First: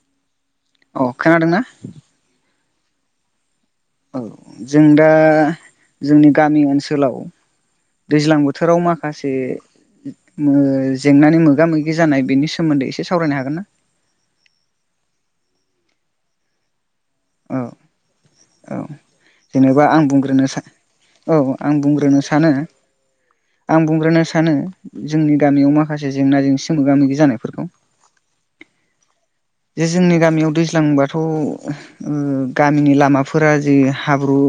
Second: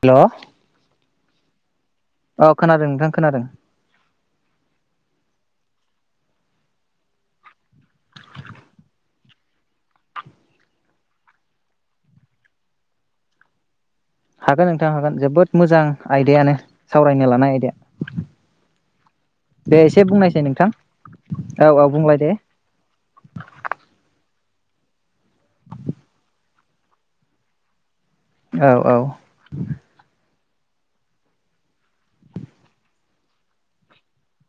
हेल' अ खोनादोंना? औ खोनादों नोंथां खोनादों। औ जों दा जोंनि गामि ओनसोलाव दैज्लां बोथोराव माखासे मो जेंनानि मोगा मोगि जानाय बेनि सोमोन्दै एसे सावरायनो हागोन ना? हागोन नोंथां हागोन जोबोद मोजां आयदायानो सावरायनो लानाय औ आयदाया औ दे जेनेबा आं एसे बुंनायसै बुंग्रोनो सै नोंथां औ आं बुंग्रोनो सानो आं बुंग्रोनो सा नो जोंनि गामियाव माखासे जेंना जेंसि मोगा-मोगि जानायफोरखौ औ औ जे जोंनि गामियाव दैज्लांबाथ' ओ गामिनि लामाफोरा जि हाब्रु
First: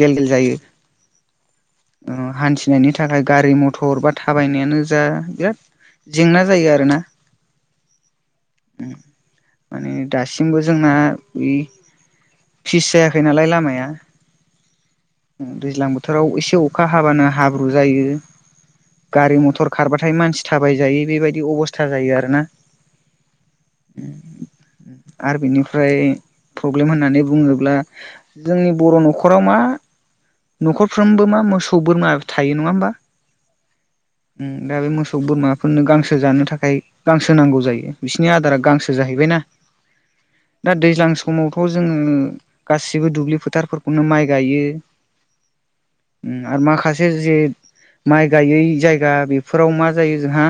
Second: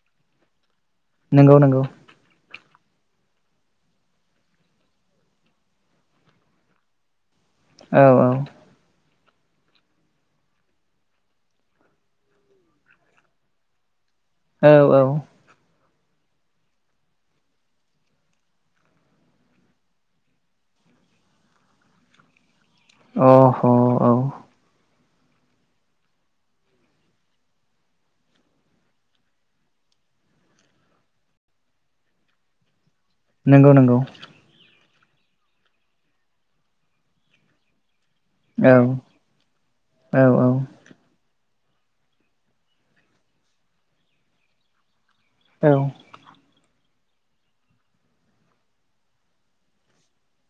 गेल गेल जायो। नोंगौ नोंगौ फिनायनि थाखाय गारि मथर बा थाबायनायानो जा बिराद जेंना जायो आरोना औ औ माने दासिमबो जोंना बे फिस जायाखै नालाय लामाया औ औ दैज्लां बोथोराव एसे अखा हाबानो हाब्रु जायो गारि मथर खारबाथाय मानसि थाबाय जायि बेबायदि अबस्था जायो आरोना अ औ आरो बिनिफ्राय प्रब्लेम होननानै बुङोब्ला जोंनि बर' न'खराव मा न'खरफ्रोमबो मा मोसौ बोरमा थायो नङा होमबा नंगौ नंगौ। सौ बोरमाफोरनो गांसो जानो थाखाय गांसो नांगौ जायो बिसनिया औ गांसो जाहैबायना औ औ दा दैज्लां समावथ' जोङो गासिबो दुब्लि फोथारफोरखौनो माइ गायो। उम आरो माखासि जे जे माइ गायै जायगा बेफोराव मा जायो जोंहा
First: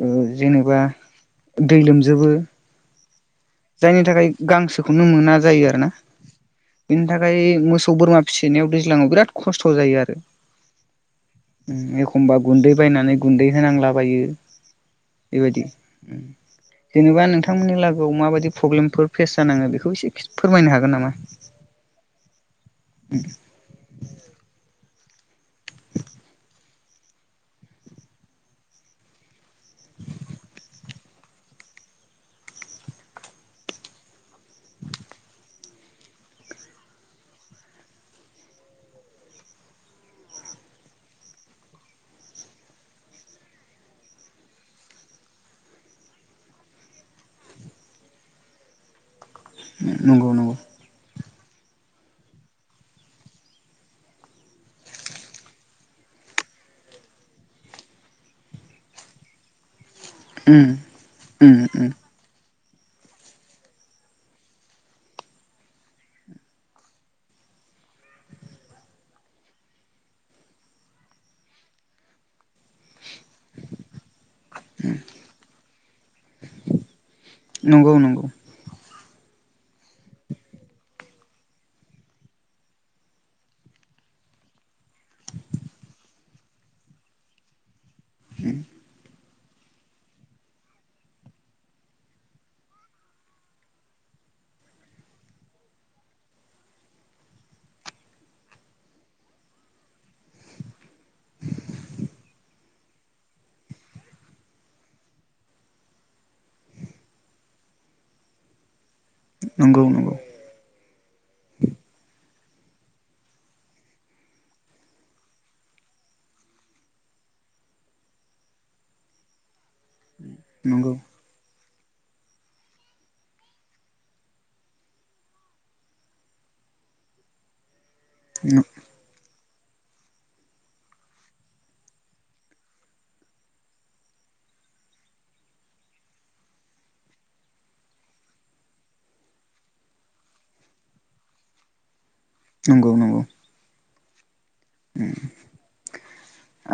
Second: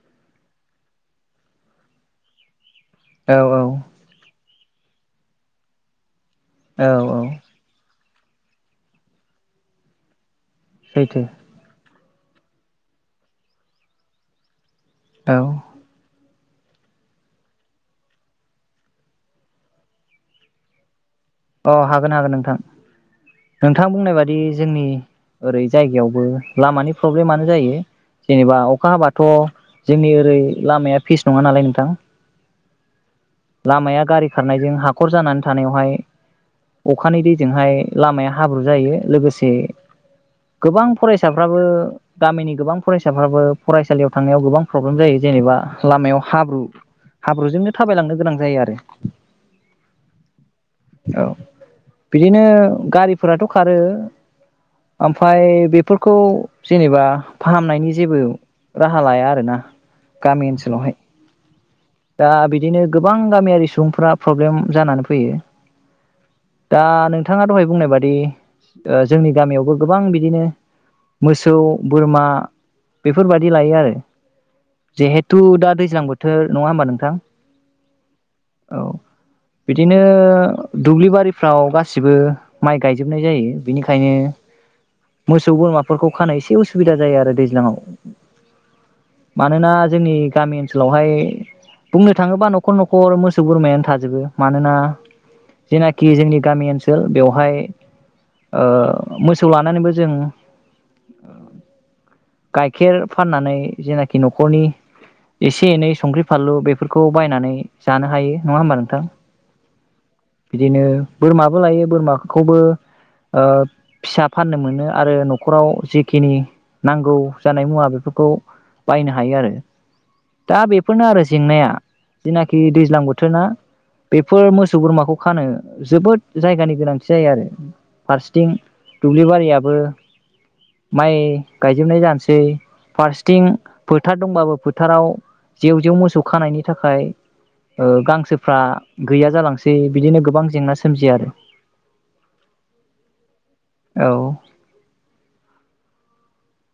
ओ जेनेबा दै लोम जोबो औ औ जायनि थाखाय गांसोखौनो मोना जायो आरो ना औ बिनि औ थाखाय मोसौ बोरमा फिसिनायाव दैज्लाङाव बिराद खस्थ' जायो आरो सैथो। उम एखमबा गुन्दै बायनानै गुन्दै होनांलाबायो। औ बेबायदि उम। जेनेबा नोंथांमोननि लागोआव माबायदि फ्रब्लेमफोर फेस जानाङो बेखौ एसे फोरमायनो हागोन नामा? अ हागोन हागोन नोंथां नोंथां बुंनाय बादि जोंनि ओरै जायगायावबो लामानि प्रब्लेमानो जायो। जेनेबा अखा हाबाथ' जोंनि ओरै लामाया फिस नङा नालाय नोंथां। लामाया गारि खारनायजों हाखर जानानै थानायावहाय अखानि दैजोंहाय लामाया हाब्रु जायो लोगोसे गोबां फरायसाफ्राबो गामिनि गोबां फरायसाफ्राबो फरायसालियाव थांनायाव गोबां प्रब्लेम जायो जेनेबा लामायाव हाब्रु हाब्रुजोंनो थाबायलांनो गोनां जायो आरो नंगौ नंगौ। औ बिदिनो गारिफोराथ' खारो ओमफ्राय बेफोरखौ जेनेबा फाहामनायनि जेबो राहा लाया आरोना। गामि उम ओनसोलावहाय उम उम दा बि दिनो गोबां गामियारि सुबुंफ्रा प्रब्लेम जानानै फैयो। दा नोंथाङा दहाय बुंनाय बादि जोंनि गामियावबो गोबां बिदिनो मोसौ, बोरमा बेफोरबादि लायो आरो जिहेथु दा दै ज्लां बोथोर नङा होमबा नोंथां नंगौ नंगौ। अ बिदिनो दुब्लि बारिफ्राव गासिबो माइ गायजोबनाय जायो। बिनिखायनो मोसौ बोरमाफोरखौ खानाय एसे उसुबिदा जायो आरो दैज्लाङाव। उम मानोना जोंनि गामि ओनसोलावहाय बुंनो थाङोबा न' खर न'खर मोसौ बोरमायानो थाजोबो। मानोना जेनाखि जोंनि गामि ओनसोल बेवहाय ओ मोसौ लानानैबो जों गाइखेर फाननानै जेनाखि न'खरनि एसे एनै संख्रि फानलु बेफोरखौ बायनानै जानो हायो नङा होमबा नोंथां। नंगौ बिदिनो बोरमाबो लायो बोरमा खौबो फिसा फाननो मोनो आरो न'खराव जेखिनि नांगौ जानाय मुवा बेफोरखौ बायनो हायो आरो दा नंगौ बेफोरनो आरो जेंनाया। जेनाखि दैज्लां बोथोर ना बेफोर मोसौ बोरमाखौ खानो जोबोद जायगानि गोनांथि जायो आरो फारसेथिं नंगौ दुब्लिबारिया बो माइ गायजोबनाय जानोसै फारसेथिं फोथार दंबाबो फोथाराव जेव जेव मोसौ खानायनि थाखाय ओ गांसोफ्रा गैया जालांसै बिदिनो गोबां जेंना सोमजियो आरो नंगौ नंगौ औ उम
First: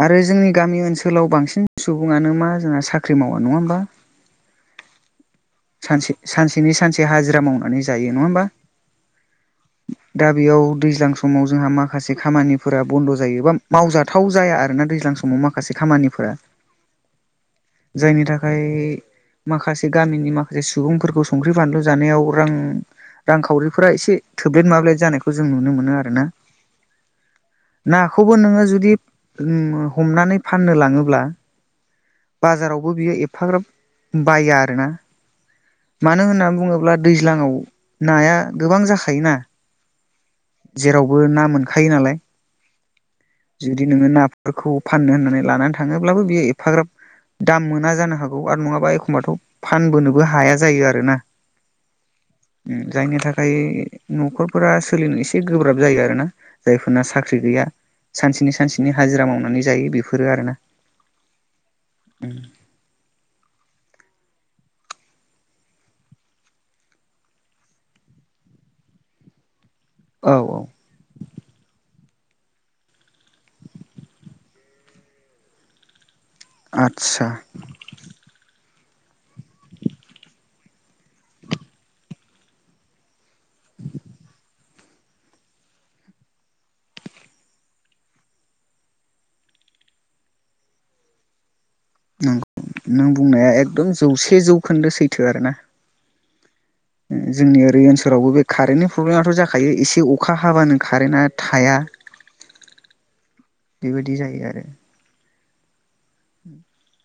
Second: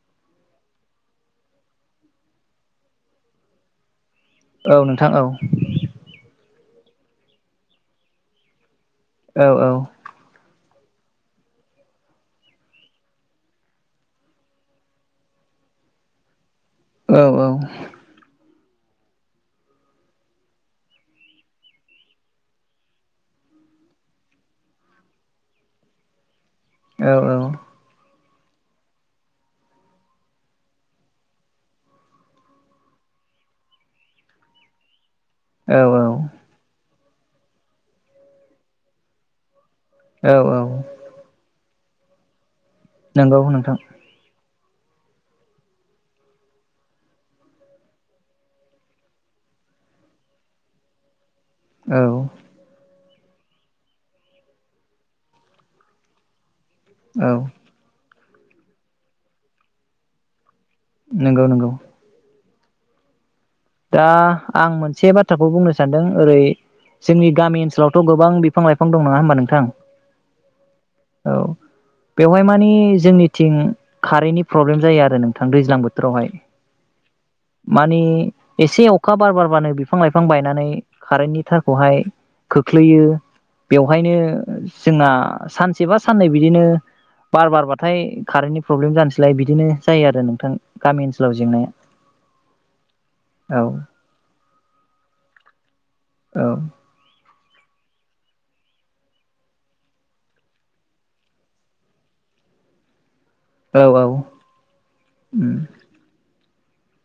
आरो जोंनि गामि ओनसोलाव बांसिन सुबुङानो मा जोंना साख्रि मावा नङा होमबा औ नोंथां औ सानसे सानसेनि सानसे हाजिरा मावनानै जायो नङा होमबा औ औ दा बेयाव दैज्लां समाव जोंहा माखासे खामानिफोरा बन्द' जायोबा मावजाथाव जाया आरोना दैज्लां समाव माखासे खामानिफोरा औ औ ओमफ्राय माखासे गामिनि माखासे सुबुंफोरखौ संख्रि बानलु जानायाव रां रांखावरिफोरा एसे थोब्लेथ माब्लेद जानायखौ जों नुनो मोनो आरो ना औ औ खौबो नोङो जुदि हमनानै फाननो लाङोब्ला बाजारावबो बियो एफाग्राब बाया आरोना औ औ मानो होननानै बुङोब्ला दैज्लाङाव नाया गोबां जाखा थायोना औ औ जेरावबो ना मोन खायो नालाय नंगौ नोंथां फोरखौ फाननो होननानै लानानै थाङोब्लाबो बियो एफाग्राब दाम मोना जानो हागौ आरो नङाबा एखम्बाथ' फानबोनोबो हाया जायो आरोना औ जायनि थाखाय न'खरफोरा सोलिनो एसे गोब्राब जायो आरो ना जायफोरना औ साख्रि गैया सानसेनि सानसेनि हाजिरा मावनानै जायो बेफोरो आरोना । नोंगौ नोंगौ । उम दा आं मोनसे बाथ्राखौ बुंनो सानदों ओरै जोंनि गामि ओनसोलावथ' गोबां बिफां लाइफां दं नङा होमबा नोंथां? औ औ औ बेवहाय मानि जोंनिथिं खारैयनि प्रब्लेम जायो आरो नोंथां दैज्लां बोथोरावहाय । आदसा । एसे अखा बार बारबानो बिफां लाइफां बायनानै खारेन्टनि थारखौहाय खोख्लैयो। बेवहायनो जोंना सान सेबा साननै बिदिनो बार बारबाथाय कारेन्टनि प्रब्लेम जानोसैलाय बिदिनो जायो आरो नोंथां गामि ओनसोलाव जेंनाया । नंगौ नों बुंनाया एकदम जौसे जौ खोन्दो सैथो आरो ना । औ उम जोंनि ओरै ओनसोलावबो बे कारेन्टनि प्रब्लेमाथ' जाखायो एसे अखा हाबानो कारेन्टआ थाया। औ औ बेबायदि जायो आरो। उम [inaudible]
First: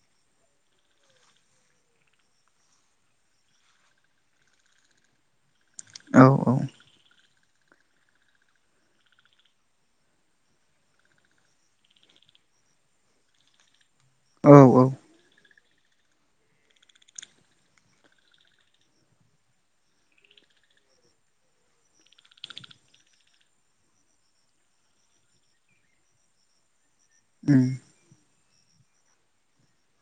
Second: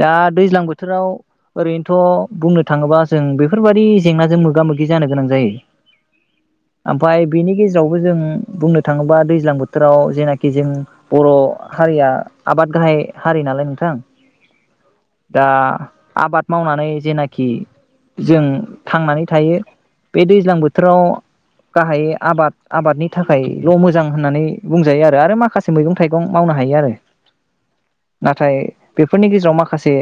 दा दैज्लां बोथोराव ओरैनोथ' बुंनो थाङोबा जों बेफोरबादि जेंनाजों मोगा मोगि जानो गोनां जायो औ औ । ओमफाय बेनि गेजेरावबो जों बुंनो थाङोबा दैज्लां बोथोराव जेनाखि जों बर' हारिया आबाद गाहाय हारि नालाय नोंथां । औ औ दा आबाद मावनानै जेनाखि जों थांनानै थायो बे दैज्लां बोथोराव गाहायै आबाद आबादनि थाखायल' मोजां होननानै बुंजायो आरो आरो माखासे मैगं थाइगं मावनो हायो आरो । उम नाथाय बेफोरनि गेजेराव मा खासे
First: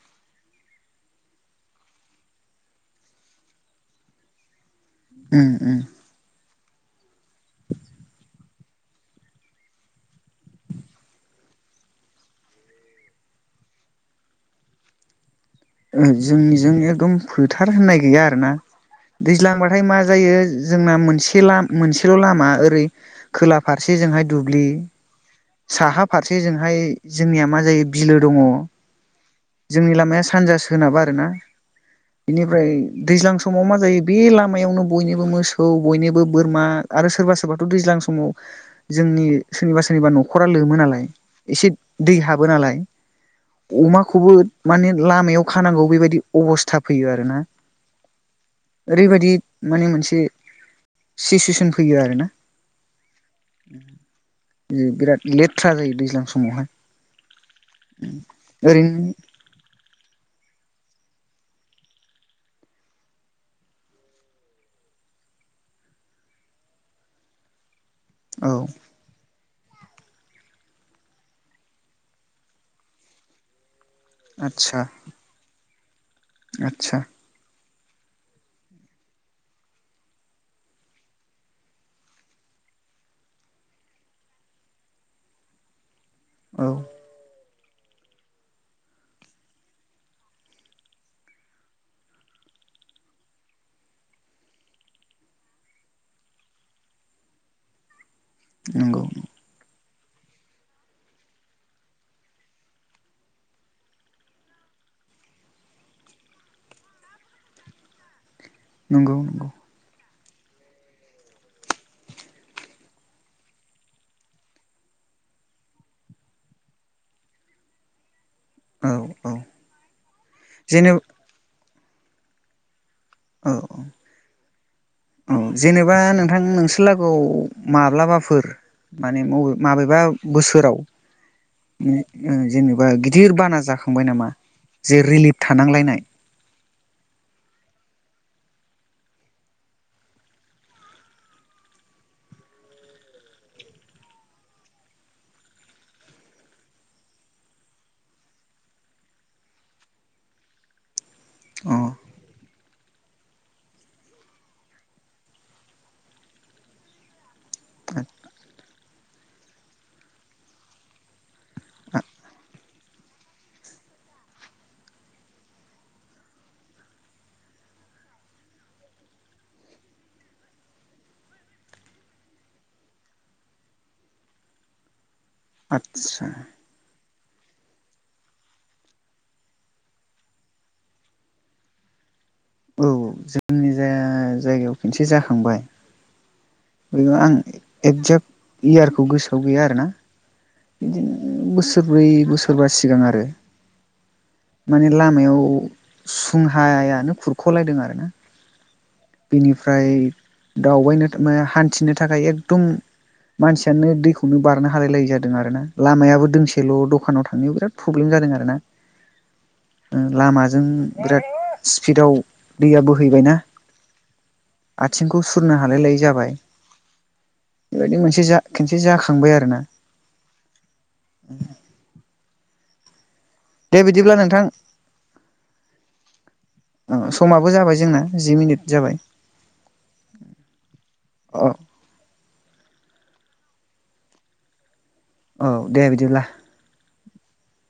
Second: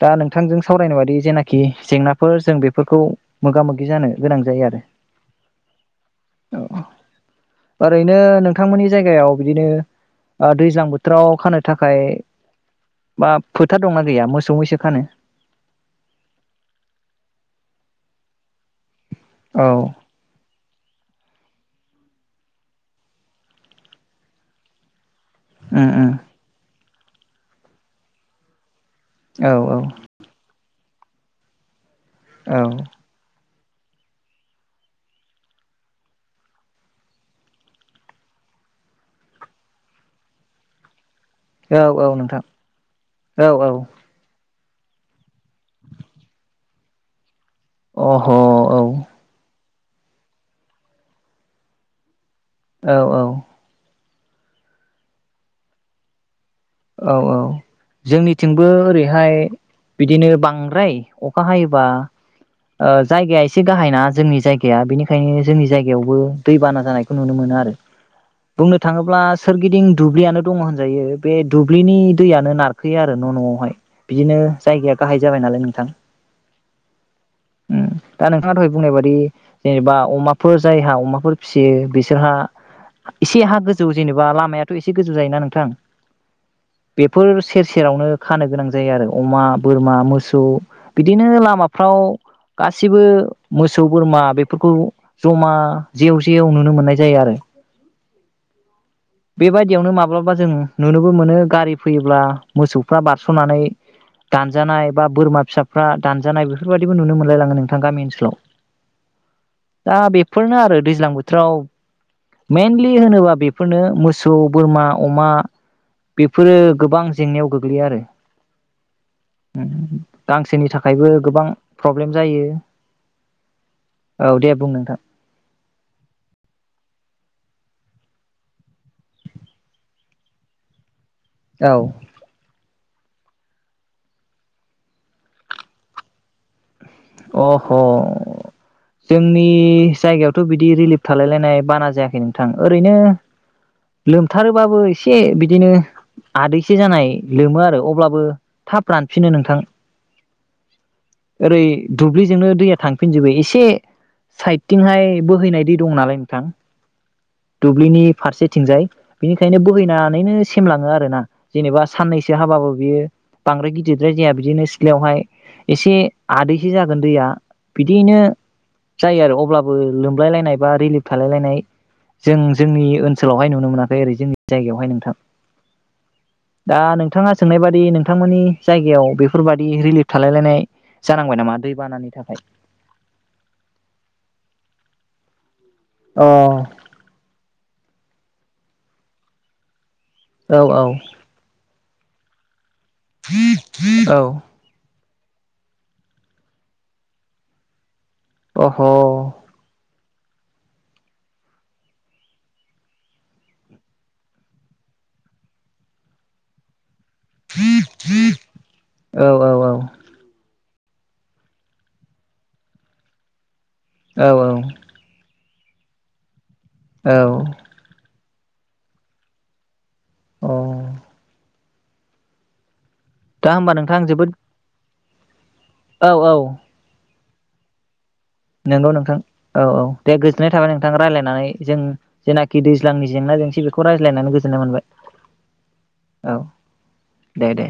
दा नोंथांजों सावरायनाय बादि जेनाखि जेंनाफोर जों बेफोरखौ मोगा मोगि जानो गोनां जायो आरो । उम उम औ ओरैनो नोंथांमोननि जायगायाव बिदिनो दैज्लां बोथोराव खानो थाखाय बा फो थार दंना गैया मोसौ मैसो खानो? उम जोंनिजों एकदम फोथार होननाय गैया आरो ना । औ दैज्लांबाथाय मा जायो जोंना मोनसे लाम मोनसेल' लामा ओरै खोला फारसेजोंहाय दुब्लि उम साहा उम फारसेजोंहाय जोंनिया मा जायो बिलो दङ । औ औ सोनाब आरोना। औ इनिफ्राय दैज्लां सम समाव मा जायो बे लामायावनो बयनिबो मोसौ बयनोबो बोरमा आरो सोरबा सोरबाथ' दैज्लां समाव जोंनि सोरनिबा सोरनिबा न'खरा लोमो नालाय एसे औ औ दै नोंथां हाबो नालाय औ औ अमाखौबो माने लामायाव खानांगौ बेबायदि अबस्था फैयो आरो ना। अह औ। माने मोनसे सिसुवेसन फैयो आर ना। औ औ बिराद लेथ्रा जायो दैज्लां समावहाय। औ औ जोंनिथिंबो ओरैनो ओरैहाय बिदिनो बांद्राय अखा हायोबा ओ जायगाया एसे गाहायना जोंनि जायगाया बेनिखायनो जोंनि जायगायावबो दैबाना जानायखौ नुनो मोनो आरो। औ बुंनो थाङोब्ला सोरगिदिं दुब्लियानो दङ होनजायो बे दुब्लिनि दैयानो नारखोयो आरो न' न'आवहाय। बिदिनो जायगाया गाहाय जाबाय नालाय नों थां आतसा उम दा नोंथाङा दहाय बुंनाय बादि जेनेबा अमाफोर जायहा अमाफोर फिसियो बिसोरहा एसे हा गोजौ जेनेबा लामायाथ' एसे गोजौ जायोना नोंथां औ बेफोर सेर सेरावनो खानो गोनां जायो आरो अमा बोरमा मोसौ बिदिनो लामाफ्राव गासिबो मोसौ बोरमा बेफोरखौ जमा जेव जेव नुनो मोननाय जायो आरो नंगौ बेबायदियावनो माबा ब्लाबा जों नुनोबो मोनो गारि फैयोब्ला मोसौफ्रा बारस'नानै दानजानाय बा बोरमा फिसाफ्रा दानजानाय बेफोरबायाददिबो नुनो मोनलायलाङो नोंथां गामि ओनसोलाव नंगौ नंगौ दा बेफोरनो आरो दैज्लां बोथोराव मेनलि होनोबा बेफोरनो मोसौ बोरमा अमा बेफोरो गोबां जेंनायाव गोग्लैयो आरो औ औ गांसोनि जेनेब थाखायबो गोबां प्रब्लेम जायो औ औ दे बुं नोंथां औ औ जेनेबा नोंथां नोंसोरलागोआव माब्लाबाफोर माने मबे माबेबा बोसोराव जेन बा गिदिर बाना जाखांबाय नामा जे रिलिफ थानांलायनाय अह' जोंनि जायगायावथ' बिदि रिलिफ थालायलायनाय बाना जायाखै नोंथां ओरैनो लोमथारोबाबो एसे बिदिनो आदैसे जानाय लोमो आरो अब्लाबो थाब रानफिनो नोंथां ओरै अ जोंनो दैया थांफिजोबोसे एसे साइटिंहाय बोहैनाय दै दं नालाय नोंथां दुब्लिनि फारसेथिंजाय बिनिखायनो बोहैनानैनो सेमलांङो आरोना जेनेबा साननैसो हाबाबो बियो बांद्राय गिदिद्राय जाया बिदिनो सिलायाव हाइ एसे आदै से जागोन दैया बिदियैनो जायो आरो अब्लाबो लोमलाय लायनाय बा रिलिफ थालाय लायनाय जों जोंनि ओनसोलावहाय नुनो मोनाखै ओरै जोंनि जायगायावहाय नोंथां आतसा दा नोंथाङा सोंनाय बादि नोंथांमोननि जायगायाव बेफोरबादि रिलिफ थालायलायनाय जानांबाय नामा दै बानानि थाखाय औ जोंनि जा जायगायाव खनसे जाखांबाय अ [unintelligible] एगजेक्ट इयारखौ गोसोआव गैया आरो ना औ बिदिनो बोसोरब्रै बोसोरबासे [unintelligible] औ लामायाव सुंहायानो खुर ख' लायदों आरो ना अह' औ बेनिफ्राय दावबायनो हान्थिनो थाखाय एकदम मानसियानो दैखौनो बारनो हालायलाय जादों आरोना लामायाबो दोंसेल' दख दखानाव थांनायाव बिराद प्रब्लेम जादों आरोना औ औ जों बिराद स्पिडाव दैया बोहैबायना? औ औ। खुरनो हालाय लायै जाबाय। बेबायदि मोनसे जा खनसे जाखांबाय आरो ना? [inaudible] औ अ दा होमबा नोंथां आं जोबोद औ औ। ओ समाबो जाबाय जोंना। जि मिनिट नंगौ जाबाय नोंथां औ औ दे गोजोननाय थाबाय नोंथां रायज्लायनानै औ जों जेनाखि दैज्लांनि जेंना जेंसि बेखौ रायज्लायनानै गोजोननाय मोनबाय। औ दे बिदिब्ला। औ दे दे